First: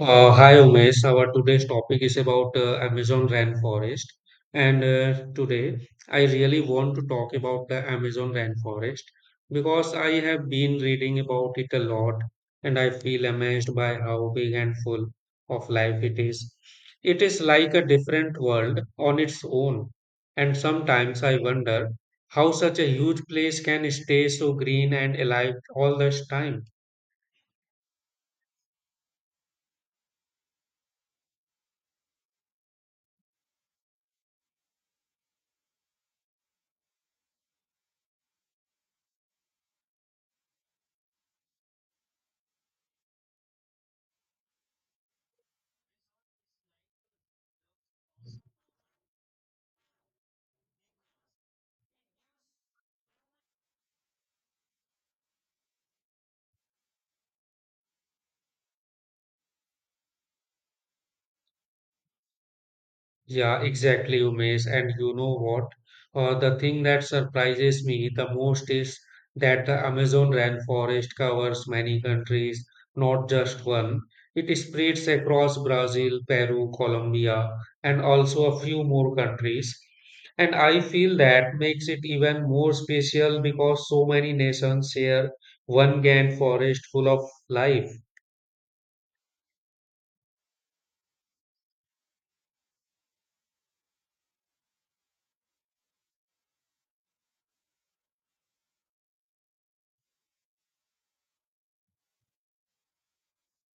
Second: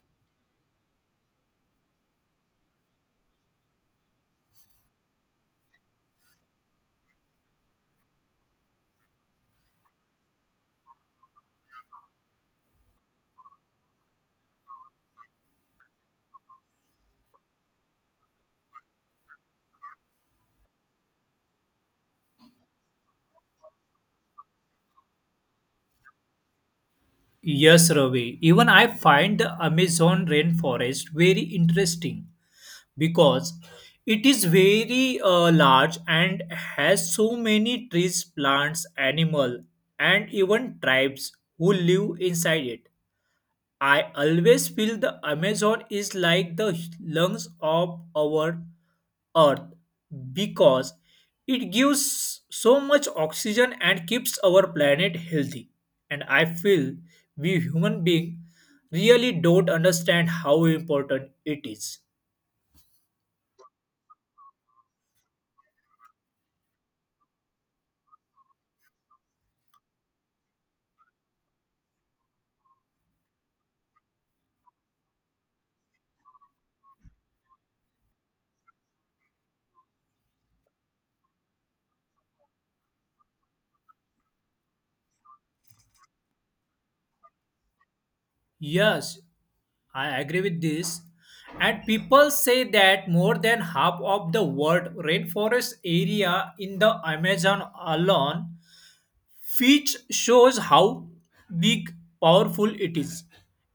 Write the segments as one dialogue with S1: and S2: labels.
S1: Hi Umesh, our today's topic is about Amazon rainforest. And today I really want to talk about the Amazon rainforest because I have been reading about it a lot and I feel amazed by how big and full of life it is. It is like a different world on its own. And sometimes I wonder how such a huge place can stay so green and alive all this time.
S2: Yes, Ravi. Even I find the Amazon rainforest very interesting because it is very large and has so many trees, plants, animal, and even tribes who live inside it. I always feel the Amazon is like the lungs of our earth because it gives so much oxygen and keeps our planet healthy. And I feel we human beings really don't understand how important it is.
S1: Yeah, exactly, Umesh. And you know what? The thing that surprises me the most is that the Amazon rainforest covers many countries, not just one. It spreads across Brazil, Peru, Colombia, and also a few more countries. And I feel that makes it even more special because so many nations share one grand forest full of life.
S2: Yes, I agree with this. And people say that more than half of the world rainforest area in the Amazon alone, which shows how big, powerful it is.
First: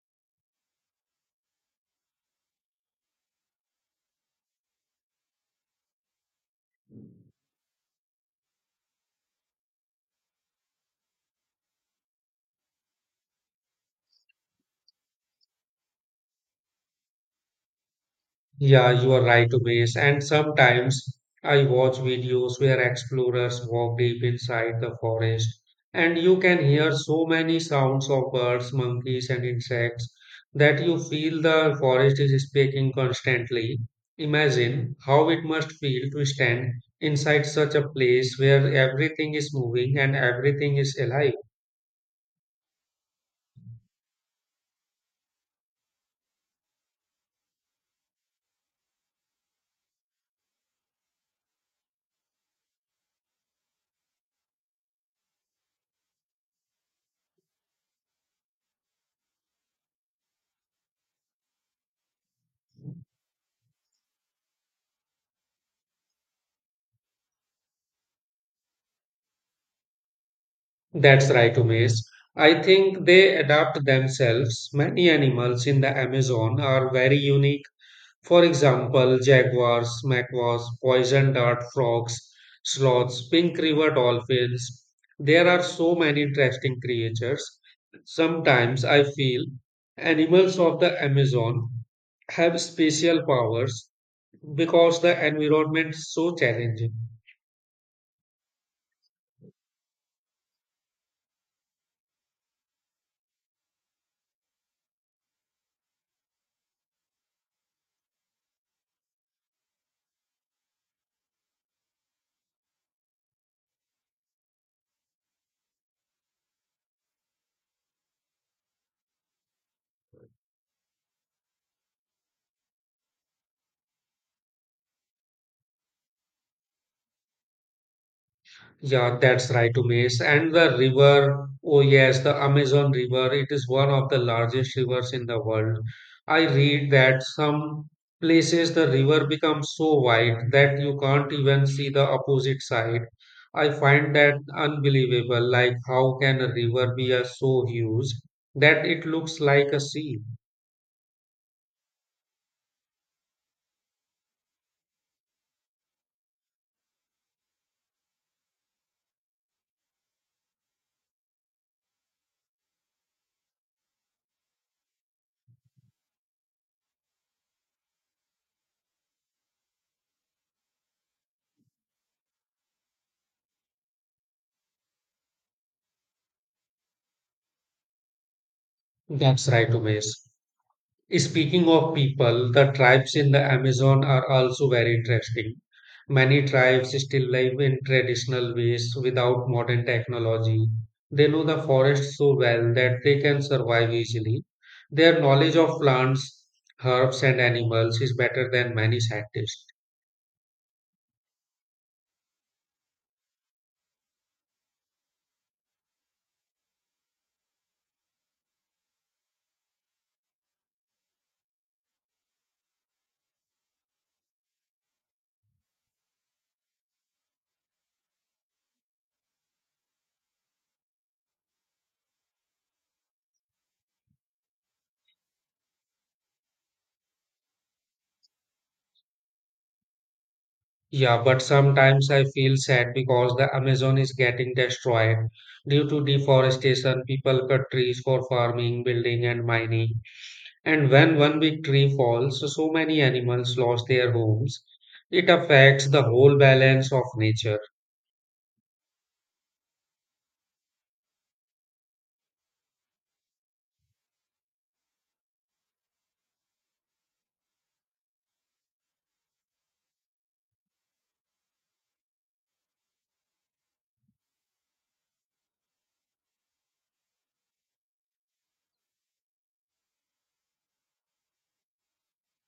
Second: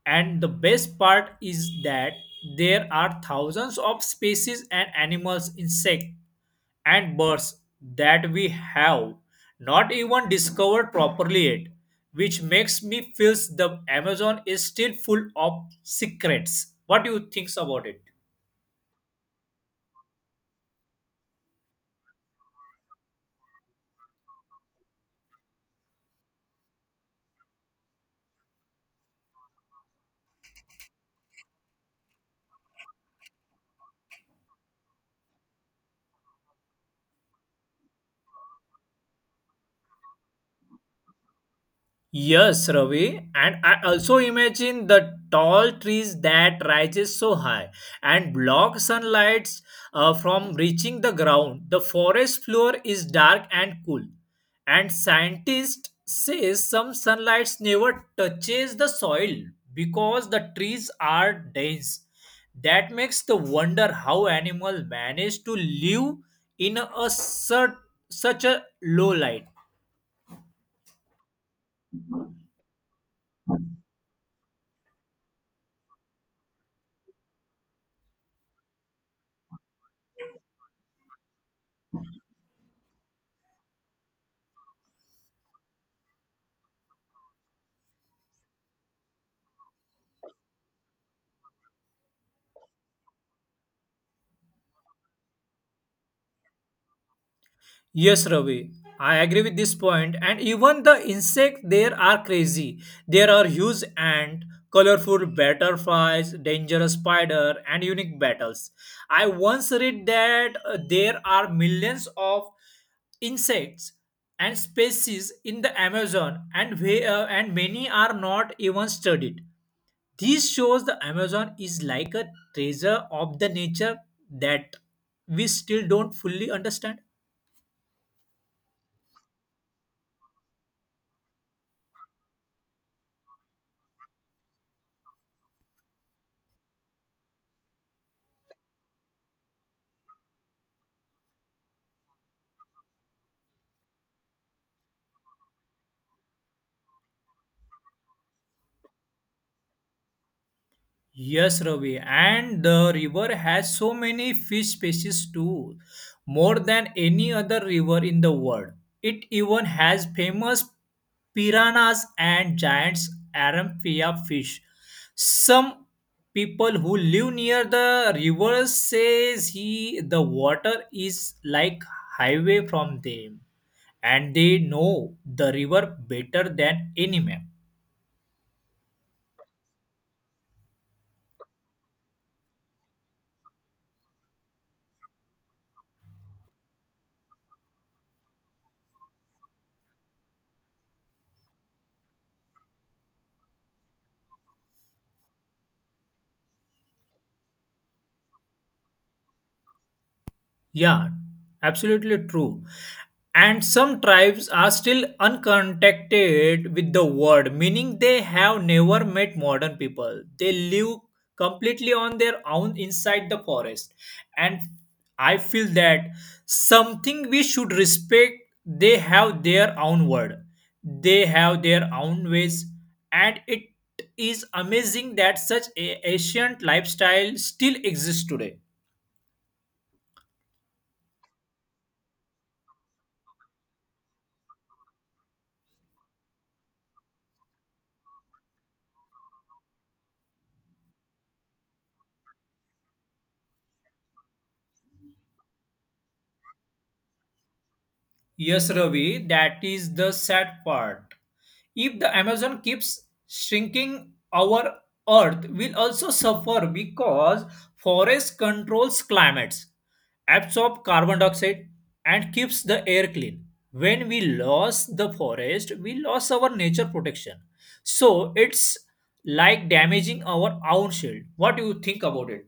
S2: And the best part is that there are thousands of species and animals, insects, and birds that we have not even discovered properly yet, which makes me feel the Amazon is still full of secrets. What do you think about it?
S1: Yeah, you are right, Umesh. And sometimes I watch videos where explorers walk deep inside the forest, and you can hear so many sounds of birds, monkeys, and insects that you feel the forest is speaking constantly. Imagine how it must feel to stand inside such a place where everything is moving and everything is alive.
S2: Yes, Ravi, and I also imagine the tall trees that rises so high and block sunlight from reaching the ground. The forest floor is dark and cool, and scientists says some sunlight never touches the soil because the trees are dense. That makes the wonder how animal manage to live in a such a low light.
S1: That's right, Umesh. I think they adapt themselves. Many animals in the Amazon are very unique. For example, jaguars, macaws, poison dart frogs, sloths, pink river dolphins. There are so many interesting creatures. Sometimes I feel animals of the Amazon have special powers because the environment is so challenging.
S2: Yes, Ravi. I agree with this point, and even the insects there are crazy. There are huge ant, colorful butterflies, dangerous spider, and unique battles. I once read that there are millions of insects and species in the Amazon, and and many are not even studied. This shows the Amazon is like a treasure of the nature that we still don't fully understand.
S1: Yeah, that's right, Umesh. And the river, oh yes, the Amazon River, it is one of the largest rivers in the world. I read that some places the river becomes so wide that you can't even see the opposite side. I find that unbelievable. Like, how can a river be so huge that it looks like a sea?
S2: Yes, Ravi, and the river has so many fish species too, more than any other river in the world. It even has famous piranhas and giants arampia fish. Some people who live near the river says he the water is like highway from them, and they know the river better than any map.
S1: That's right, Umesh. Speaking of people, the tribes in the Amazon are also very interesting. Many tribes still live in traditional ways without modern technology. They know the forest so well that they can survive easily. Their knowledge of plants, herbs, and animals is better than many scientists.
S2: Yeah, absolutely true. And some tribes are still uncontacted with the world, meaning they have never met modern people. They live completely on their own inside the forest. And I feel that something we should respect. They have their own word, they have their own ways, and it is amazing that such a ancient lifestyle still exists today.
S1: Yeah, but sometimes I feel sad because the Amazon is getting destroyed. Due to deforestation, people cut trees for farming, building, and mining. And when one big tree falls, so many animals lost their homes. It affects the whole balance of nature.
S2: Yes, Ravi, that is the sad part. If the Amazon keeps shrinking, our Earth will also suffer because forest controls climates, absorb carbon dioxide, and keeps the air clean. When we lost the forest, we lost our nature protection. So it's like damaging our own shield. What do you think about it?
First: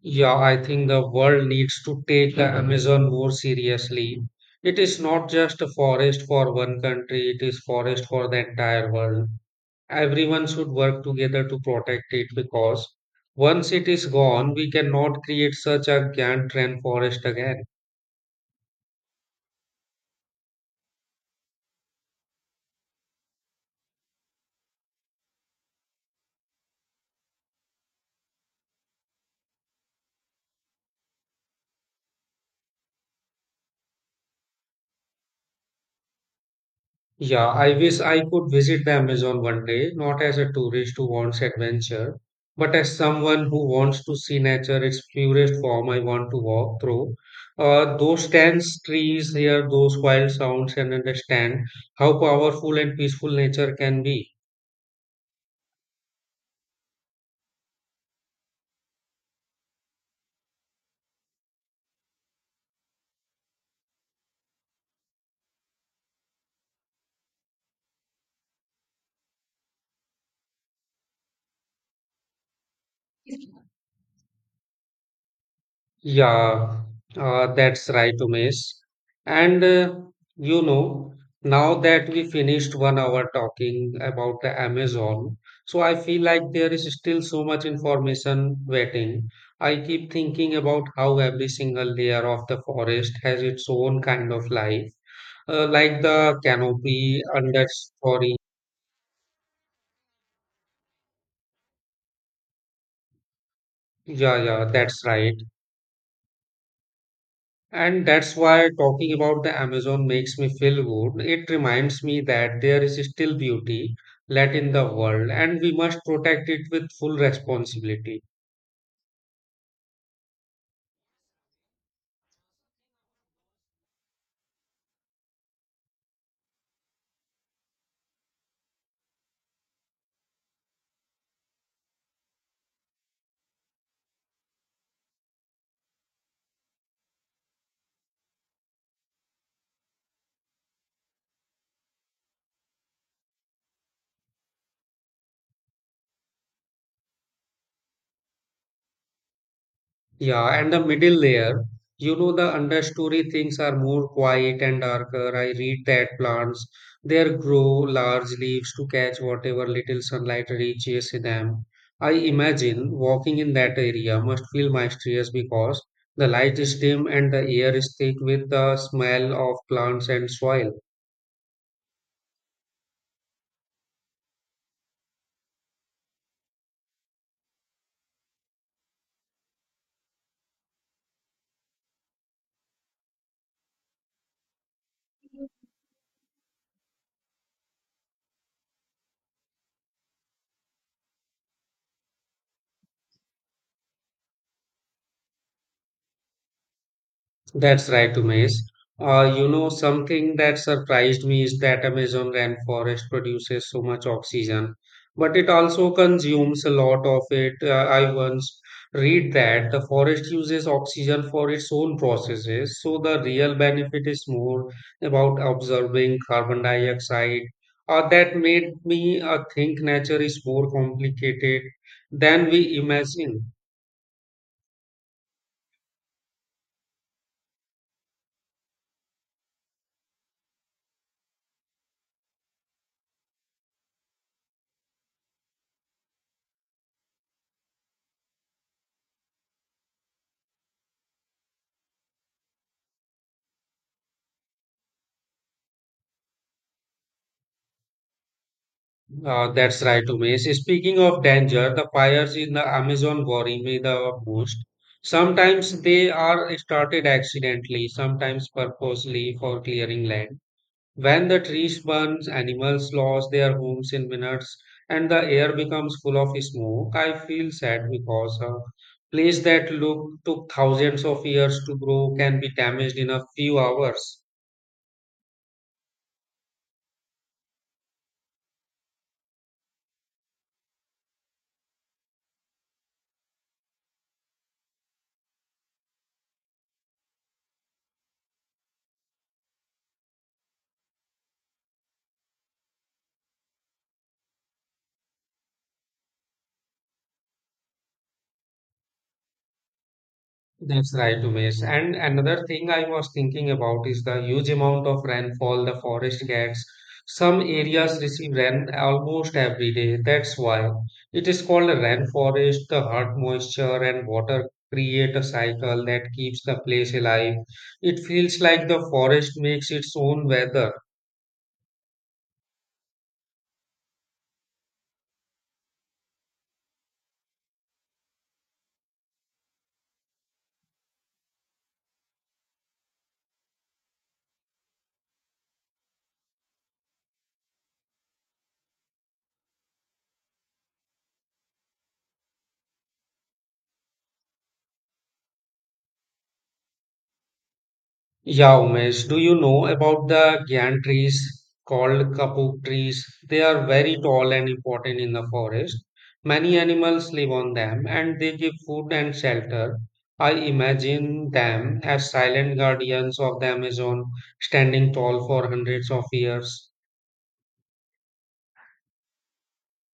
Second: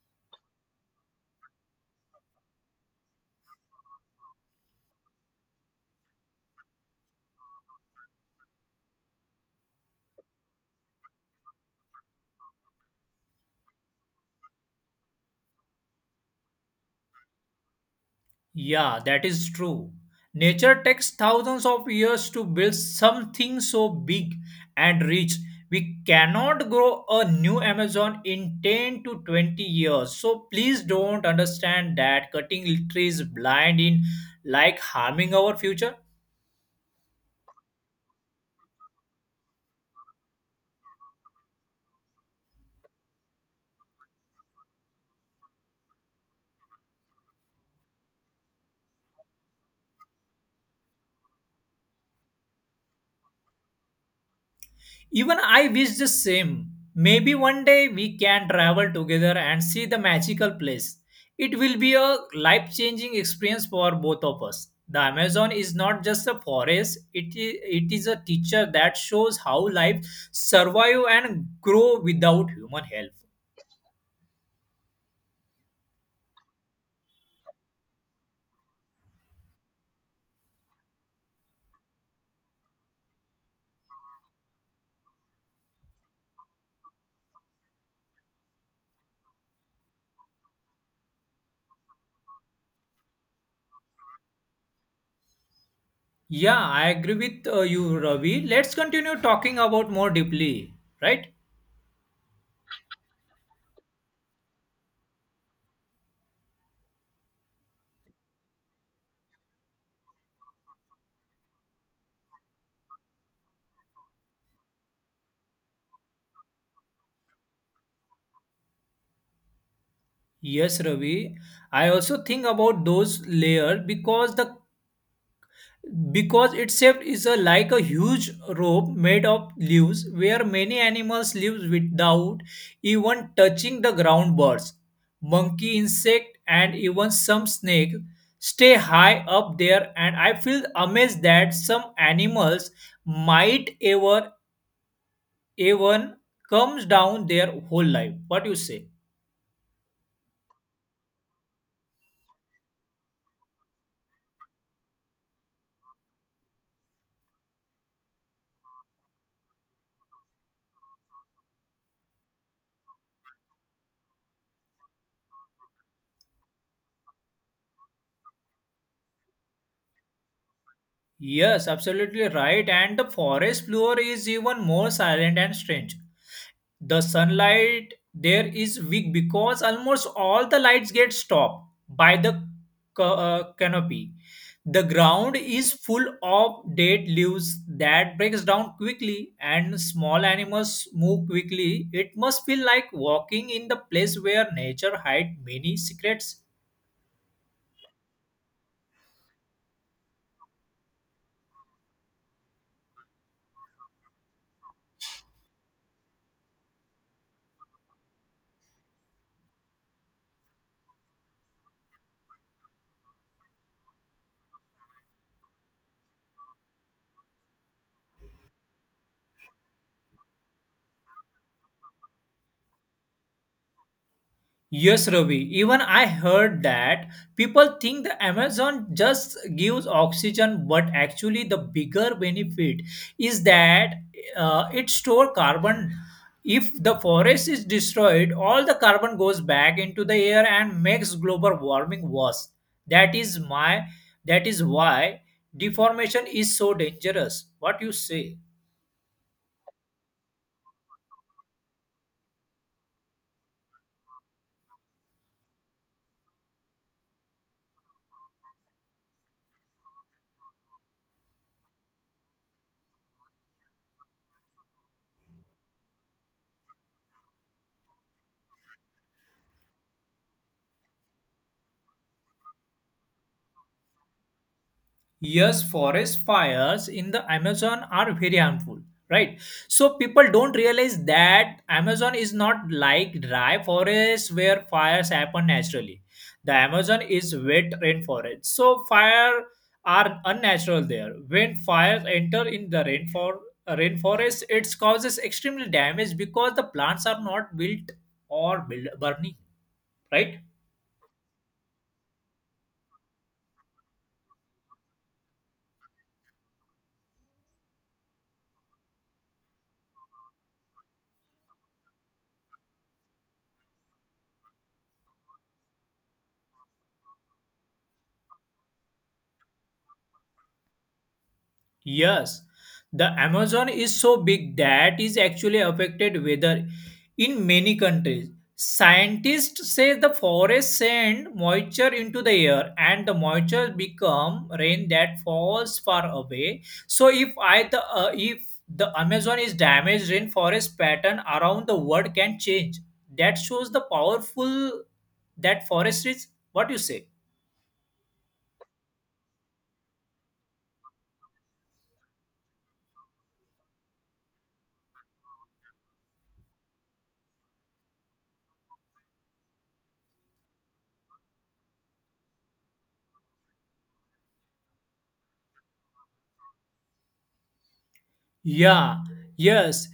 S1: Yeah, I think the world needs to take the Amazon more seriously. It is not just a forest for one country, it is forest for the entire world. Everyone should work together to protect it because once it is gone, we cannot create such a giant rainforest again.
S2: Yeah, that is true. Nature takes thousands of years to build something so big and rich. We cannot grow a new Amazon in 10 to 20 years. So please don't understand that cutting trees blind in like harming our future.
S1: Yeah, I wish I could visit the Amazon one day, not as a tourist who wants adventure, but as someone who wants to see nature, its purest form. I want to walk through those dense trees, hear those wild sounds, and understand how powerful and peaceful nature can be.
S2: Even I wish the same. Maybe one day we can travel together and see the magical place. It will be a life changing experience for both of us. The Amazon is not just a forest, it is a teacher that shows how life survive and grow without human help.
S1: Yeah, that's right, Umesh. And you know, now that we finished one hour talking about the Amazon, so I feel like there is still so much information waiting. I keep thinking about how every single layer of the forest has its own kind of life, like the
S2: Yeah, I agree
S1: canopy,
S2: with you,
S1: understory.
S2: Ravi. Let's continue talking about more deeply, right?
S1: Yeah, that's right. And that's why talking about the Amazon makes me feel good. It reminds me that there is still beauty left in the world and we must protect it with full responsibility.
S2: Yes, Ravi. I also think about those layers because itself like a huge rope made of leaves where many animals live without even touching the ground, birds, monkey, insect, and even some snake stay high up there. And I feel amazed that some animals might ever even comes down their whole life. What you say?
S1: Yeah, and the middle layer, you know, the understory things are more quiet and darker. I read that plants there grow large leaves to catch whatever little sunlight reaches them. I imagine walking in that area must feel mysterious because the light is dim and the air is thick with the smell of plants and soil.
S2: Yes, absolutely right. And the forest floor is even more silent and strange. The sunlight there is weak because almost all the lights get stopped by the canopy. The ground is full of dead leaves that breaks down quickly, and small animals move quickly. It must feel like walking in the place where nature hides many secrets.
S1: That's right, Umesh. You know, something that surprised me is that Amazon rainforest produces so much oxygen, but it also consumes a lot of it. I once read that the forest uses oxygen for its own processes, so the real benefit is more about absorbing carbon dioxide. That made me think nature is more complicated than we imagine.
S2: Yes, Ravi. Even I heard that people think the Amazon just gives oxygen, but actually, the bigger benefit is that it store carbon. If the forest is destroyed, all the carbon goes back into the air and makes global warming worse. That is my. That is why deformation is so dangerous. What you say?
S1: That's right, Umesh. Speaking of danger, the fires in the Amazon worry me the most. Sometimes they are started accidentally, sometimes purposely for clearing land. When the trees burn, animals lose their homes in minutes, and the air becomes full of smoke. I feel sad because a place that look, took thousands of years to grow can be damaged in a few hours.
S2: Yes, forest fires in the Amazon are very harmful, right? So people don't realize that Amazon is not like dry forest where fires happen naturally. The Amazon is wet rainforest. So fire are unnatural there. When fires enter in the rainforest, it causes extremely damage because the plants are not built or burning, right?
S1: That's right, Umesh. And another thing I was thinking about is the huge amount of rainfall the forest gets. Some areas receive rain almost every day. That's why it is called a rainforest. The hot moisture and water create a cycle that keeps the place alive. It feels like the forest makes its own weather.
S2: Yes, the Amazon is so big that is actually affected weather in many countries. Scientists say the forests send moisture into the air and the moisture become rain that falls far away. So if the Amazon is damaged, rainforest pattern around the world can change. That shows the powerful that forest is. What you say?
S1: Yeah, Umesh, do you know about the gyan trees called kapuk trees? They are very tall and important in the forest. Many animals live on them and they give food and shelter. I imagine them as silent guardians of the Amazon, standing tall for hundreds of years.
S2: Yeah, yes,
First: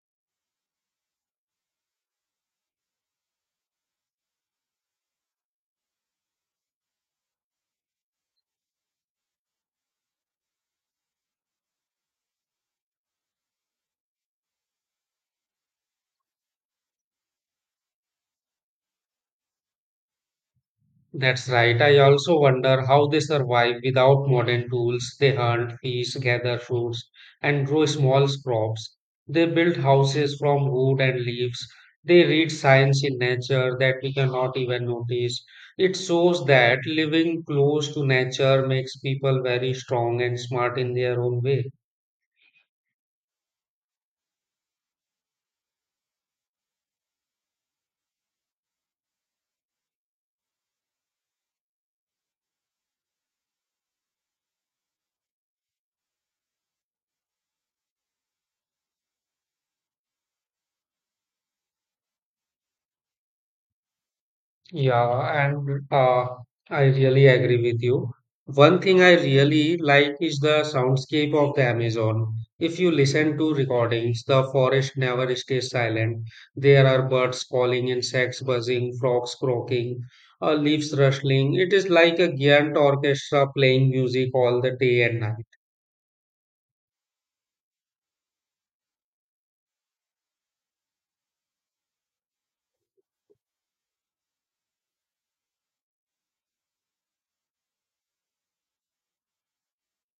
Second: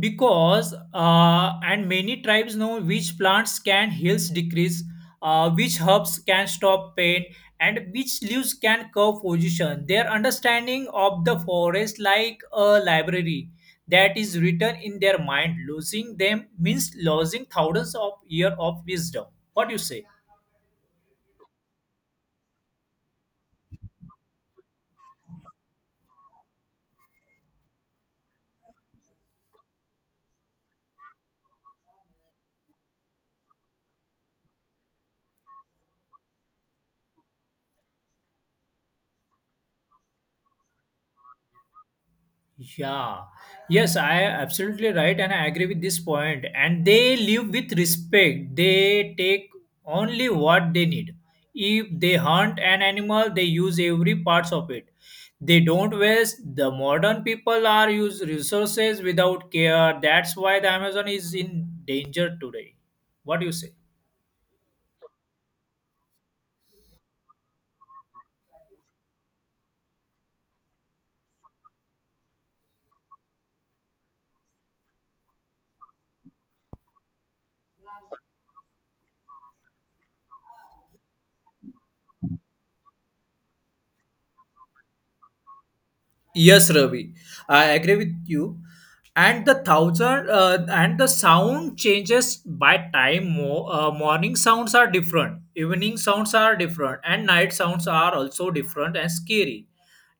S2: because and many tribes know which plants can heals decrease, which herbs can stop pain, and which leaves can curve position. Their understanding of the forest like a library that is written in their mind. Losing them means losing thousands of years of wisdom. What do you say?
S1: That's right. I also wonder how they survive without modern tools. They hunt, fish, gather fruits, and grow small crops. They build houses from wood and leaves. They read signs in nature that we cannot even notice. It shows that living close to nature makes people very strong and smart in their own way.
S2: Yeah, yes, I am absolutely right, and I agree with this point. And they live with respect, they take only what they need. If they hunt an animal, they use every parts of it. They don't waste. The modern people are use resources without care. That's why the Amazon is in danger today. What do you say?
S1: Yeah, and I really agree with you. One thing I really like is the soundscape of the Amazon. If you listen to recordings, the forest never stays silent. There are birds calling, insects buzzing, frogs croaking, leaves rustling. It is like a giant orchestra playing music all the day and night.
S2: Yes, Ravi, I agree with you. And the thousand and the sound changes by time. Morning sounds are different, evening sounds are different, and night sounds are also different and scary.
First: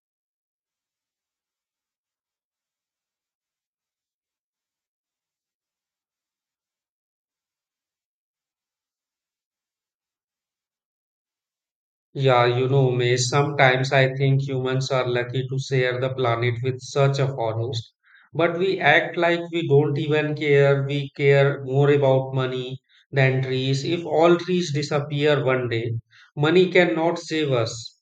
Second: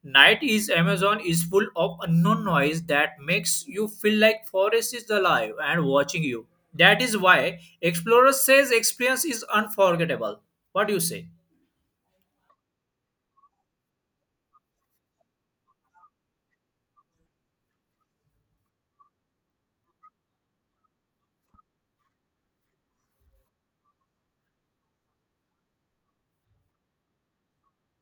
S2: Night is Amazon is full of unknown noise that makes you feel like forest is alive and watching you. That is why Explorer says experience is unforgettable. What do you say?
S1: Yeah, you know, May, sometimes I think humans are lucky to share the planet with such a forest. But we act like we don't even care. We care more about money than trees. If all trees disappear one day, money cannot save us.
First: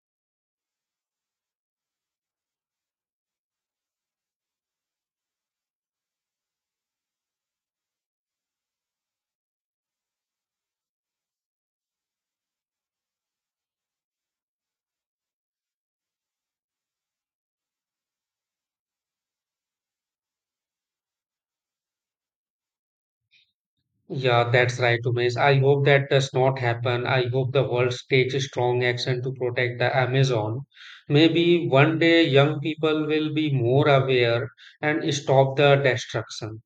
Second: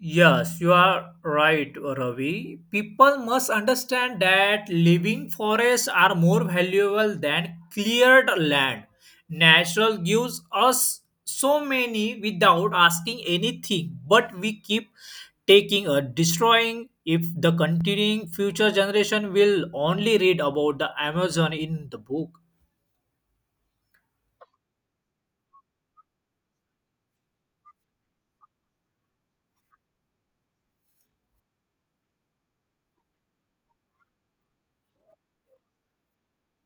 S2: Yes, you are right, Ravi. People must understand that living forests are more valuable than cleared land. Natural gives us so many without asking anything, but we keep taking or destroying. If the continuing future generation will only read about the Amazon in the book,
S1: Yeah, that's right, Umesh. I hope that does not happen. I hope the world takes strong action to protect the Amazon. Maybe one day young people will be more aware and stop the destruction.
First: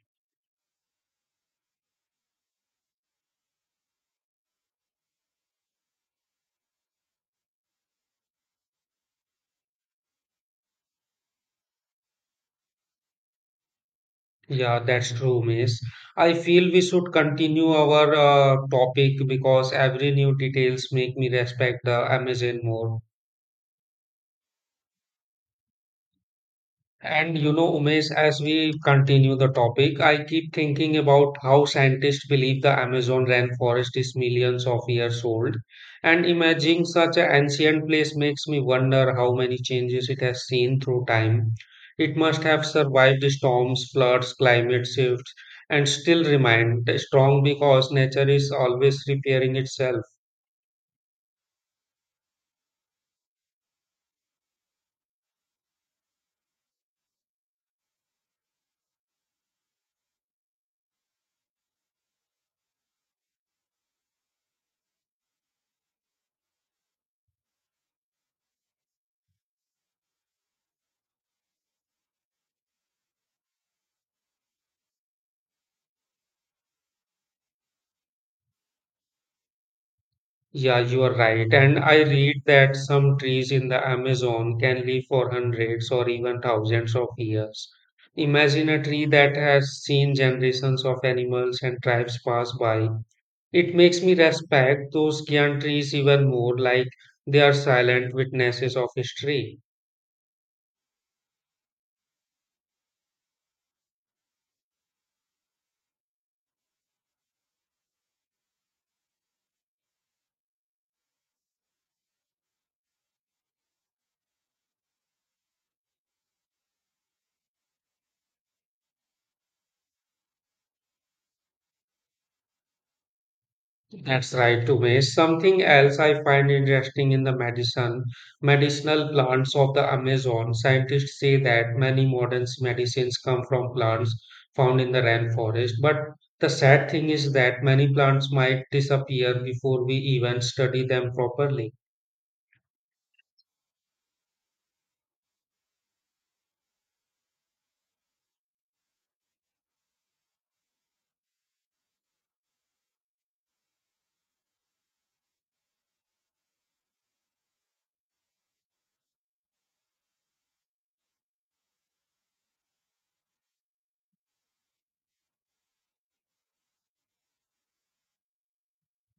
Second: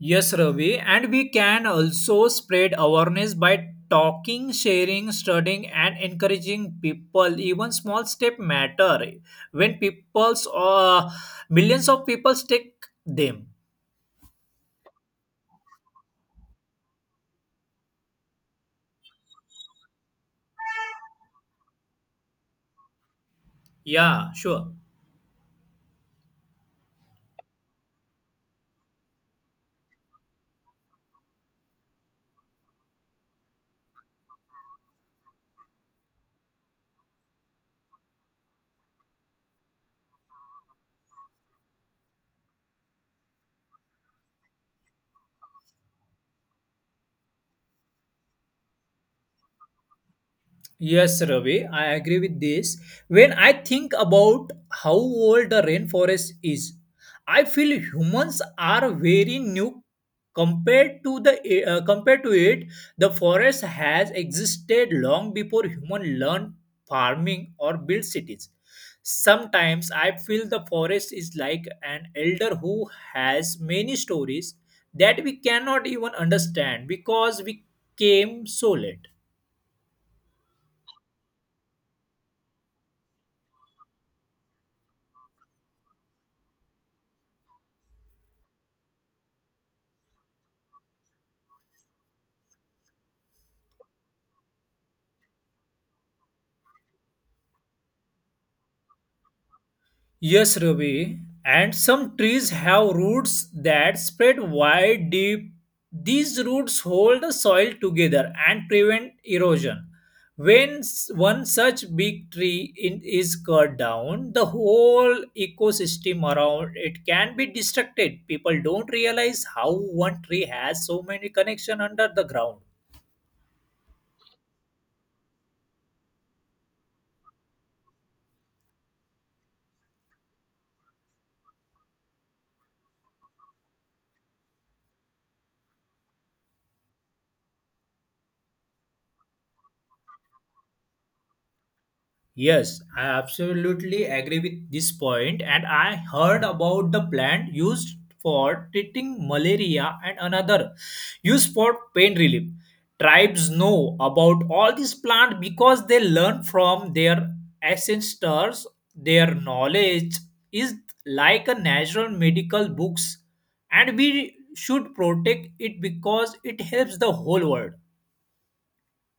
S2: Yes, Ravi, and we can also spread awareness by talking, sharing, studying, and encouraging people. Even small step matter when people's millions of people take them.
S1: Yeah, that's true, Miss. I feel we should continue our topic because every new details make me respect the Amazon more.
S2: Yeah, sure.
S1: And you know, Umesh, as we continue the topic, I keep thinking about how scientists believe the Amazon rainforest is millions of years old. And imagining such an ancient place makes me wonder how many changes it has seen through time. It must have survived storms, floods, climate shifts, and still remained strong because nature is always repairing itself.
S2: Yes, Ravi, I agree with this. When I think about how old the rainforest is, I feel humans are very new compared to it. The forest has existed long before human learned farming or built cities. Sometimes I feel the forest is like an elder who has many stories that we cannot even understand because we came so late.
S1: Yeah, you are right. And I read that some trees in the Amazon can live for hundreds or even thousands of years. Imagine a tree that has seen generations of animals and tribes pass by. It makes me respect those giant trees even more, like they are silent witnesses of history.
S2: Yes, Ravi, and some trees have roots that spread wide deep. These roots hold the soil together and prevent erosion. When one such big tree is cut down, the whole ecosystem around it can be destructed. People don't realize how one tree has so many connections under the ground.
S1: That's right, Umesh. Something else I find interesting in the medicinal plants of the Amazon. Scientists say that many modern medicines come from plants found in the rainforest. But the sad thing is that many plants might disappear before we even study them properly.
S2: Yes, I absolutely agree with this point, and I heard about the plant used for treating malaria and another used for pain relief. Tribes know about all these plants because they learn from their ancestors. Their knowledge is like a natural medical books, and we should protect it because it helps the whole world.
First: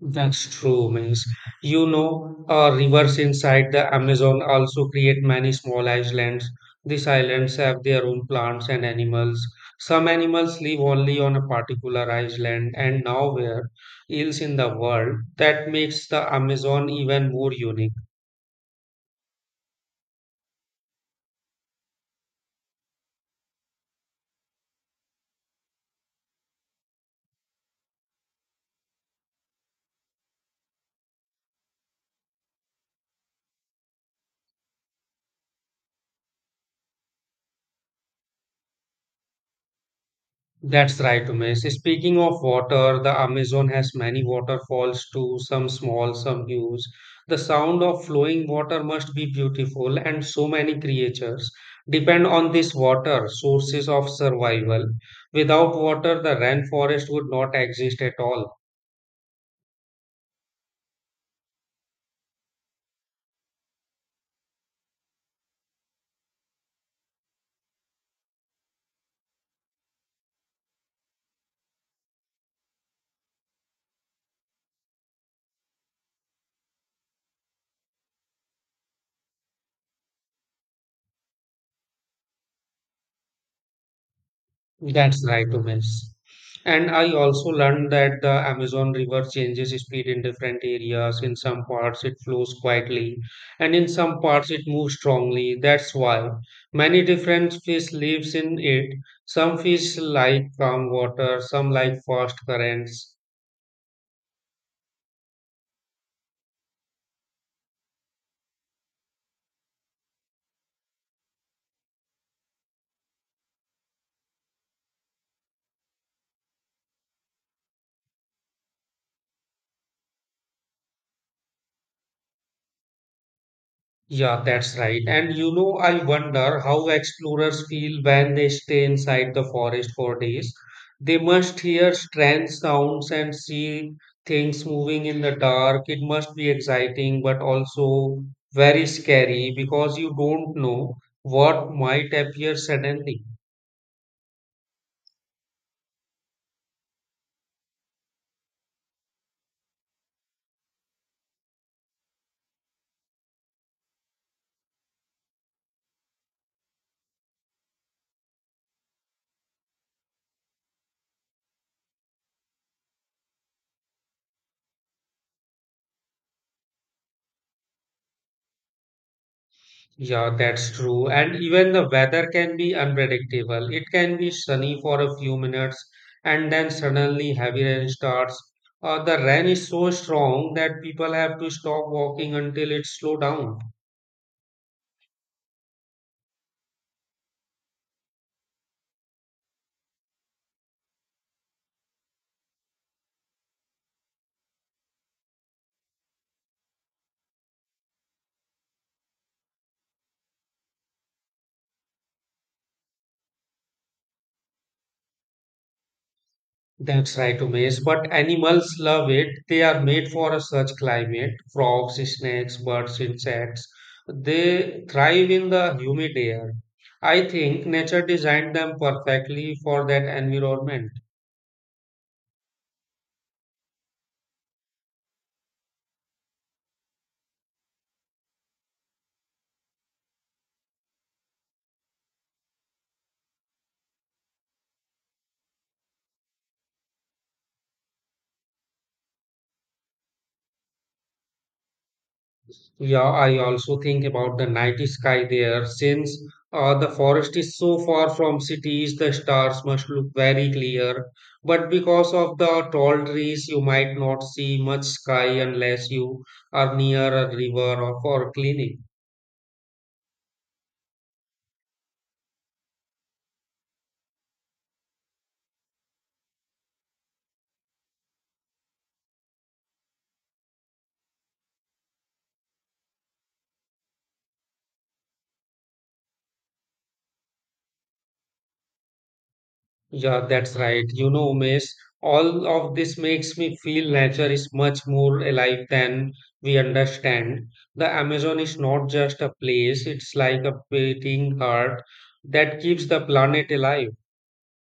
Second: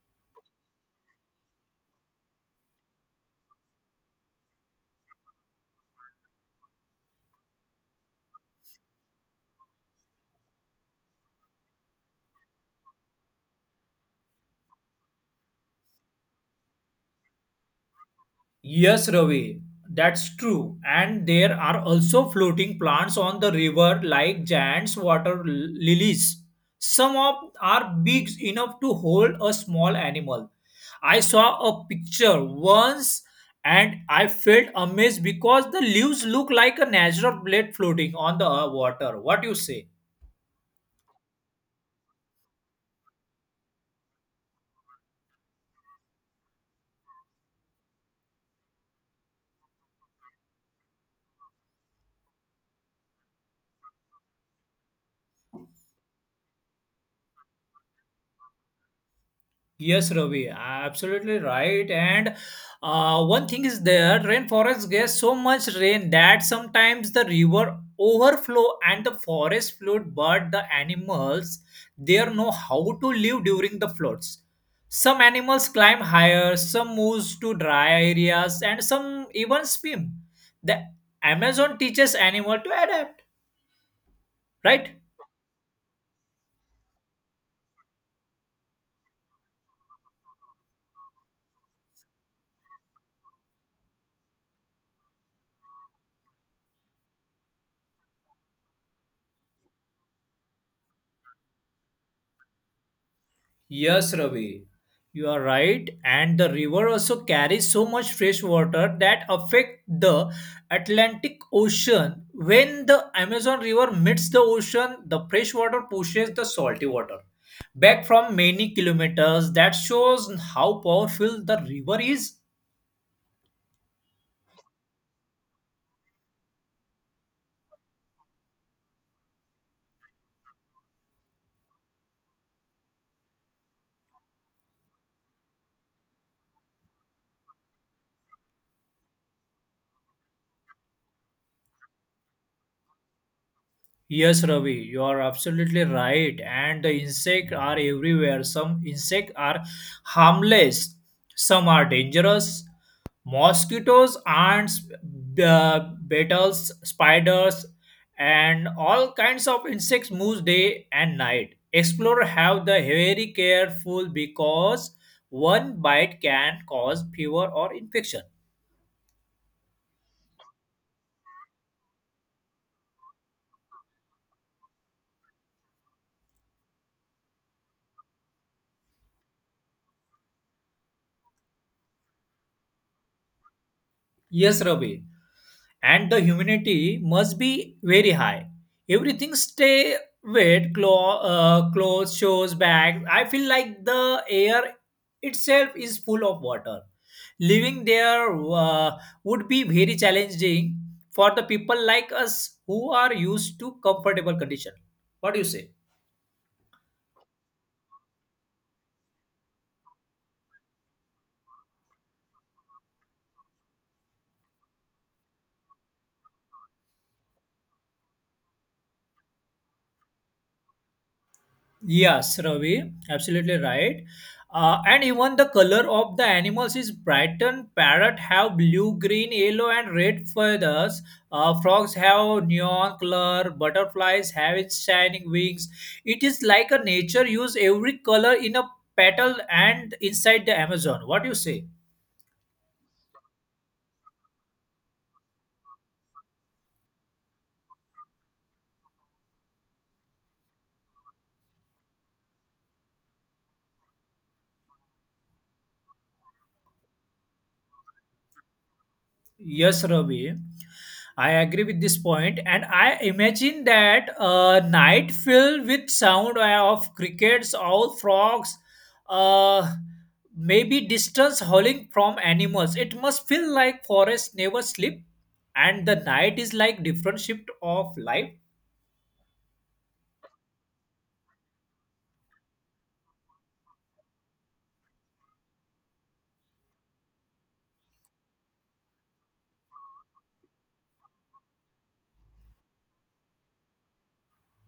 S1: That's true, means you know, rivers inside the Amazon also create many small islands. These islands have their own plants and animals. Some animals live only on a particular island and nowhere else in the world. That makes the Amazon even more unique.
S2: Yes, Ravi, that's true. And there are also floating plants on the river like giant water lilies. Some of are big enough to hold a small animal. I saw a picture once and I felt amazed because the leaves look like a natural blade floating on the water. What you say?
S1: That's right, Umesh. Speaking of water, the Amazon has many waterfalls too, some small, some huge. The sound of flowing water must be beautiful, and so many creatures depend on this water, sources of survival. Without water, the rainforest would not exist at all.
S2: Yes, Ravi, absolutely right. And one thing is there, rainforests get so much rain that sometimes the river overflow and the forest flood, but the animals they know how to live during the floods. Some animals climb higher, some moves to dry areas, and some even swim. The Amazon teaches animal to adapt, right?
S1: That's right, Umesh. And I also learned that the Amazon River changes speed in different areas. In some parts, it flows quietly, and in some parts, it moves strongly. That's why many different fish lives in it. Some fish like calm water, some like fast currents.
S2: Yes, Ravi, you are right. And the river also carries so much fresh water that affect the Atlantic Ocean. When the Amazon River meets the ocean, the fresh water pushes the salty water back from many kilometers. That shows how powerful the river is.
S1: Yeah, that's right. And you know, I wonder how explorers feel when they stay inside the forest for days. They must hear strange sounds and see things moving in the dark. It must be exciting, but also very scary because you don't know what might appear suddenly.
S2: Yes, Ravi, you are absolutely right. And the insects are everywhere. Some insects are harmless, some are dangerous. Mosquitoes, ants, beetles, spiders, and all kinds of insects move day and night. Explorers have the very careful because one bite can cause fever or infection.
S1: Yeah, that's true. And even the weather can be unpredictable. It can be sunny for a few minutes and then suddenly heavy rain starts. The rain is so strong that people have to stop walking until it slows down.
S2: Yes, Ravi. And the humidity must be very high. Everything stay wet, clothes, shoes, bags. I feel like the air itself is full of water. Living there would be very challenging for the people like us who are used to comfortable condition. What do you say?
S1: That's right, Umesh. But animals love it. They are made for a such climate. Frogs, snakes, birds, insects. They thrive in the humid air. I think nature designed them perfectly for that environment.
S2: Yes, Ravi, absolutely right. And even the color of the animals is brighten. Parrot have blue, green, yellow, and red feathers. Frogs have neon color. Butterflies have its shining wings. It is like a nature use every color in a petal and inside the Amazon. What do you say?
S1: Yeah, I also think about the night sky there. Since the forest is so far from cities, the stars must look very clear. But because of the tall trees, you might not see much sky unless you are near a river or clinic.
S2: Yes, Ravi. I agree with this point, and I imagine that a night filled with sound of crickets, owl, frogs, uh, maybe distance howling from animals. It must feel like forests never sleep, and the night is like different shift of life.
S1: Yeah, that's right. You know, Umesh, all of this makes me feel nature is much more alive than we understand. The Amazon is not just a place, it's like a beating heart that keeps the planet alive.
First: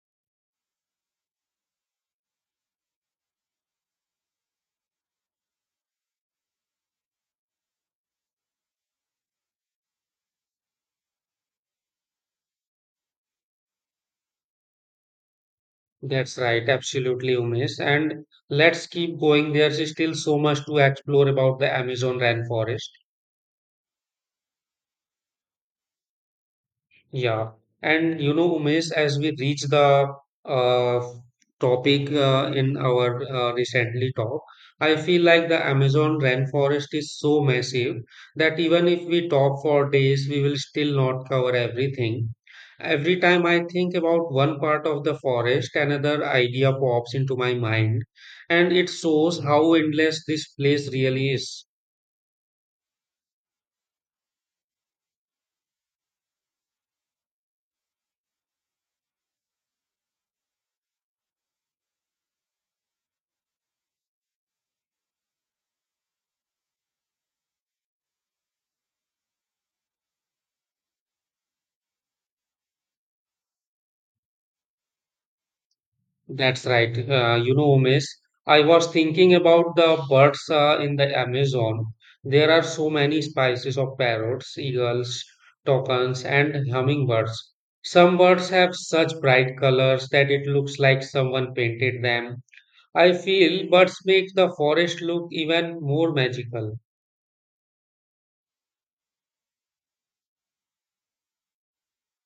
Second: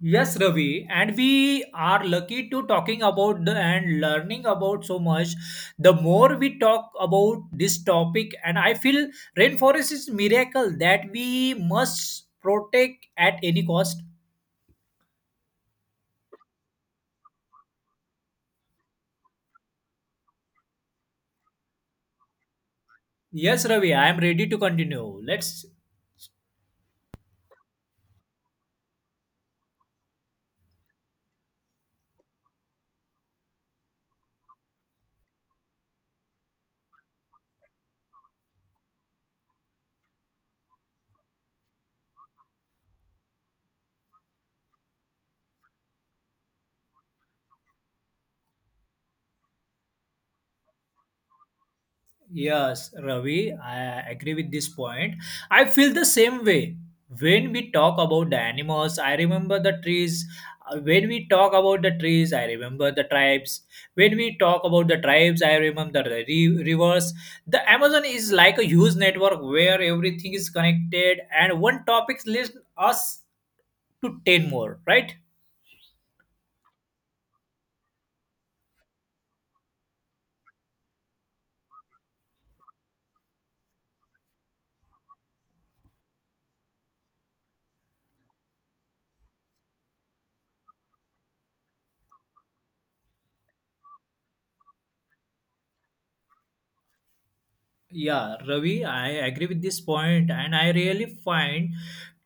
S2: Yes, Ravi, and we are lucky to talking about the and learning about so much. The more we talk about this topic, and I feel rainforest is miracle that we must protect at any cost.
S1: That's right, absolutely, Umesh. And let's keep going. There's still so much to explore about the Amazon rainforest.
S2: Yes, Ravi, I am ready to continue. Let's.
S1: Yeah, and you know, Umesh, as we reach the uh, topic in our recently talk, I feel like the Amazon rainforest is so massive that even if we talk for days, we will still not cover everything. Every time I think about one part of the forest, another idea pops into my mind, and it shows how endless this place really is.
S2: Yes, Ravi, I agree with this point. I feel the same way. When we talk about the animals, I remember the trees. When we talk about the trees, I remember the tribes. When we talk about the tribes, I remember the rivers. The Amazon is like a huge network where everything is connected, and one topic leads us to 10 more, right?
S1: That's right. You know, Umesh, I was thinking about the birds in the Amazon. There are so many species of parrots, eagles, toucans, and hummingbirds. Some birds have such bright colors that it looks like someone painted them. I feel birds make the forest look even more magical.
S2: Yeah, Ravi, I agree with this point, and I really find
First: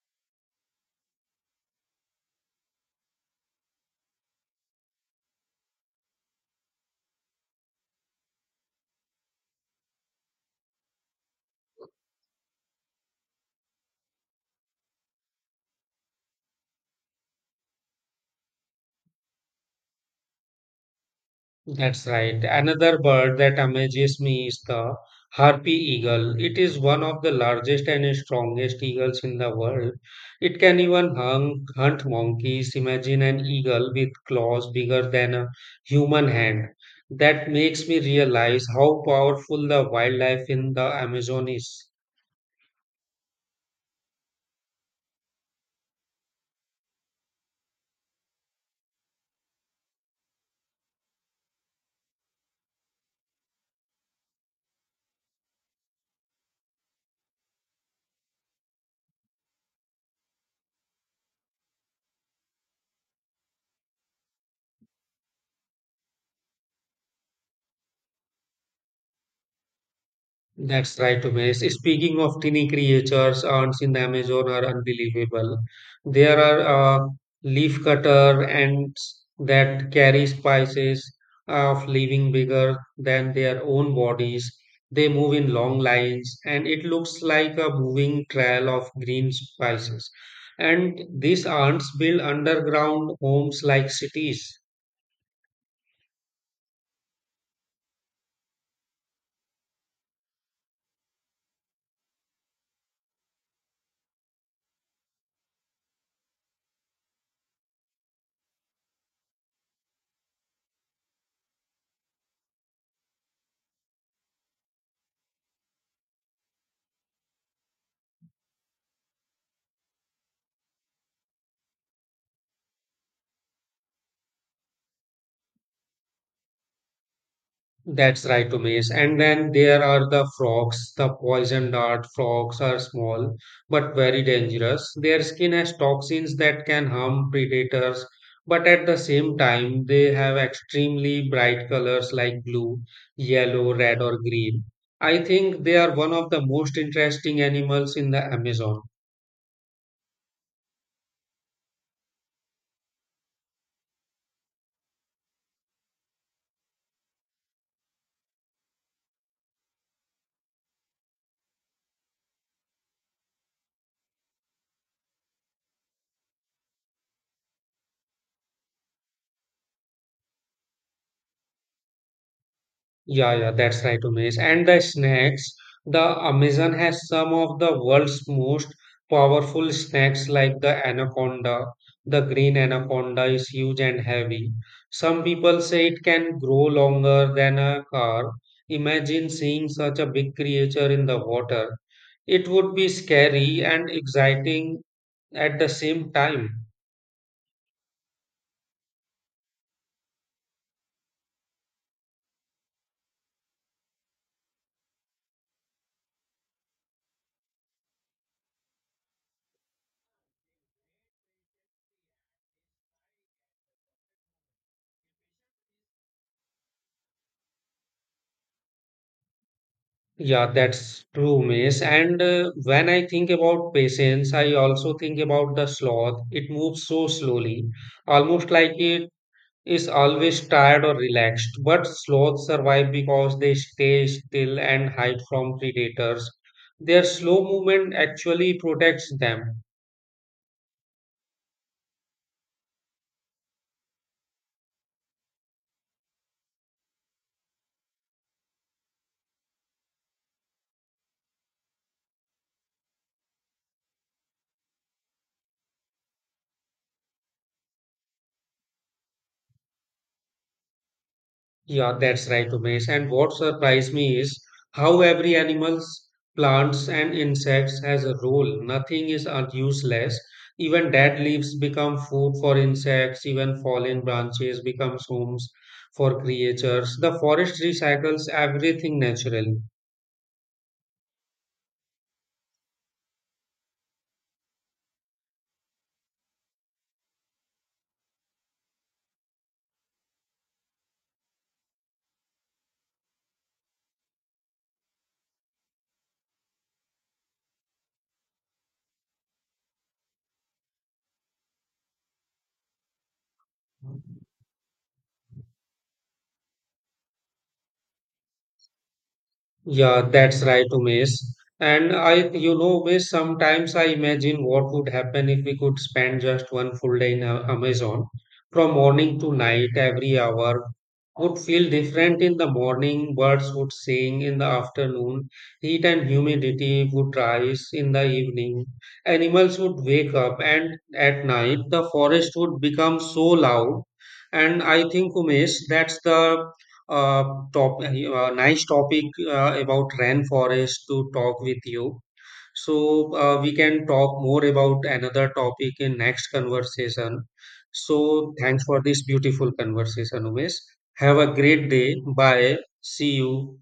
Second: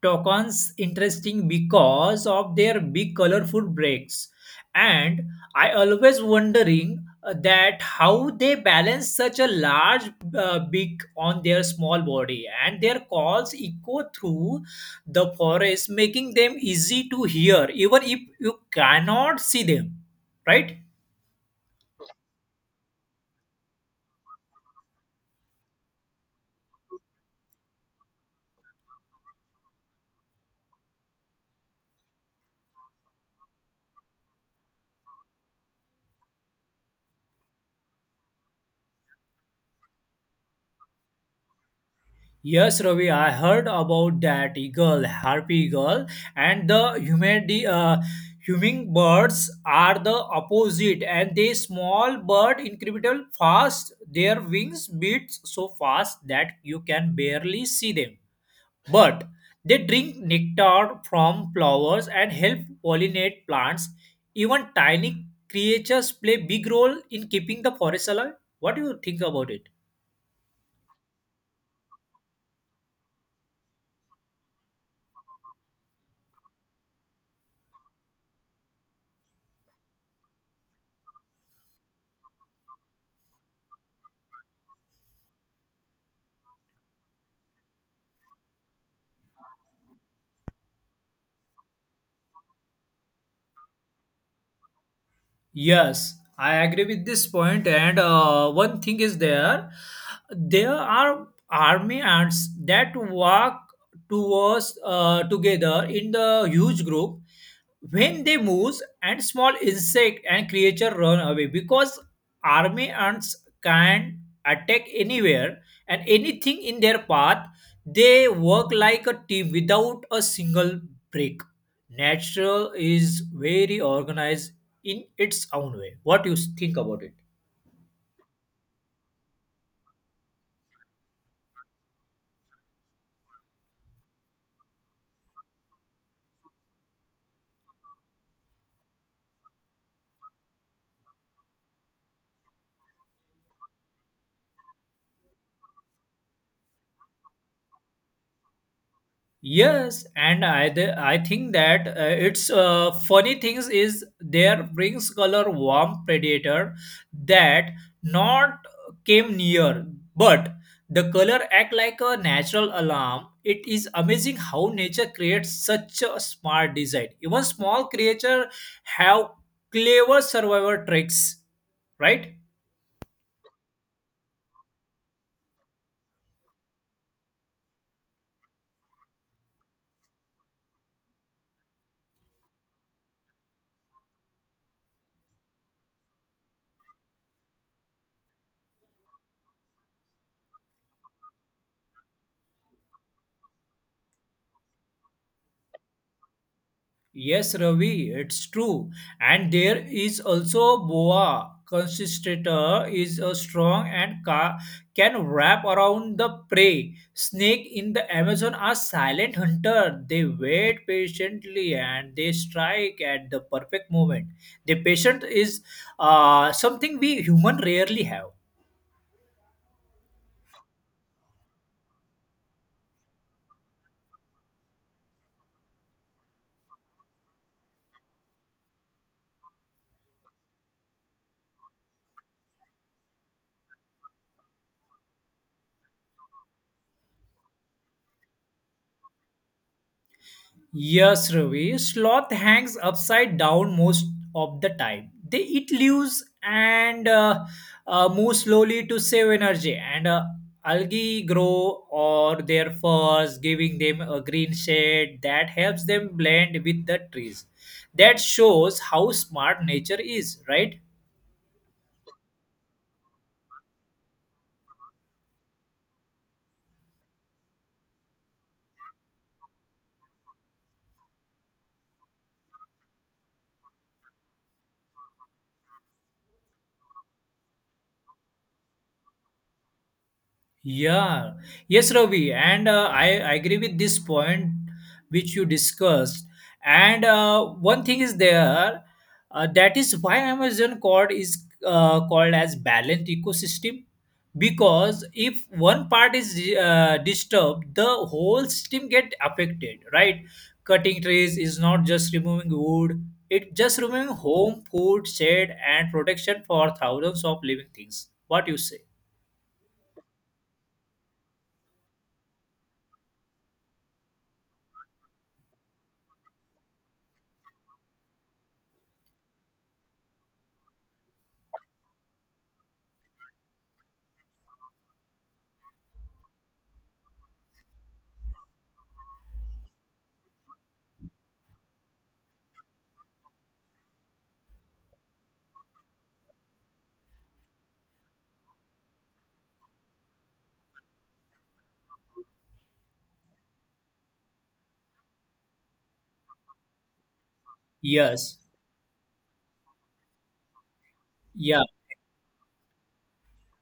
S2: Tokens interesting because of their big colorful breaks and I always wondering that how they balance such a large beak on their small body and their calls echo through the forest making them easy to hear even if you cannot see them, right?
S1: That's right. Another bird that amazes me is the harpy eagle. It is one of the largest and strongest eagles in the world. It can even hunt monkeys. Imagine an eagle with claws bigger than a human hand. That makes me realize how powerful the wildlife in the Amazon is.
S2: Yes, Ravi, I heard about that eagle, harpy eagle, and the hummingbirds are the opposite, and they small bird incredible fast. Their wings beat so fast that you can barely see them. But they drink nectar from flowers and help pollinate plants. Even tiny creatures play big role in keeping the forest alive. What do you think about it?
S1: That's right, Umesh. Speaking of tiny creatures, ants in the Amazon are unbelievable. There are leaf cutter ants that carry spices of living bigger than their own bodies. They move in long lines, and it looks like a moving trail of green spices. And these ants build underground homes like cities.
S2: Yes, I agree with this point. And one thing is there, there are army ants that walk towards together in the huge group. When they move, and small insect and creature run away because army ants can attack anywhere and anything in their path. They work like a team without a single break. Natural is very organized in its own way. What you think about it?
S1: That's right, Umesh. And then there are the frogs. The poison dart frogs are small but very dangerous. Their skin has toxins that can harm predators, but at the same time, they have extremely bright colors like blue, yellow, red, or green. I think they are one of the most interesting animals in the Amazon.
S2: Yes, and I think that it's funny things is there brings color warm predator that not came near, but the color act like a natural alarm. It is amazing how nature creates such a smart design. Even small creature have clever survival tricks, right?
S1: Yeah, yeah, that's right, Umesh. And the snacks, the Amazon has some of the world's most powerful snakes like the anaconda. The green anaconda is huge and heavy. Some people say it can grow longer than a car. Imagine seeing such a big creature in the water. It would be scary and exciting at the same time.
S2: Yes, Ravi, it's true. And there is also boa constrictor is a strong and can wrap around the prey. Snake in the Amazon are silent hunter. They wait patiently and they strike at the perfect moment. The patient is something we human rarely have.
S1: Yeah, that's true, Miss. And when I think about patience, I also think about the sloth. It moves so slowly, almost like it is always tired or relaxed. But sloths survive because they stay still and hide from predators. Their slow movement actually protects them.
S2: Yes, Ravi. Sloth hangs upside down most of the time. They eat leaves and move slowly to save energy. And algae grow or their furs, giving them a green shade that helps them blend with the trees. That shows how smart nature is, right?
S1: Yeah, that's right, Umesh. And what surprised me is how every animals, plants, and insects has a role. Nothing is useless. Even dead leaves become food for insects. Even fallen branches becomes homes for creatures. The forest recycles everything naturally.
S2: Yeah, yes, Ravi, and I agree with this point which you discussed. And one thing is there that is why Amazon cord is called as balanced ecosystem because if one part is disturbed, the whole system get affected. Right, cutting trees is not just removing wood; it just removing home, food, shade, and protection for thousands of living things. What you say?
S1: Yeah, that's right, Umesh. And I, you know, Umesh, sometimes I imagine what would happen if we could spend just one full day in Amazon from morning to night, every hour would feel different in the morning, birds would sing in the afternoon, heat and humidity would rise in the evening, animals would wake up, and at night the forest would become so loud. And I think, Umesh, that's the uh, nice topic about rainforest to talk with you. So we can talk more about another topic in next conversation. So
S2: Yes.
S1: thanks for this beautiful conversation, Umesh. Have a
S2: Yeah.
S1: great day. Bye. See you.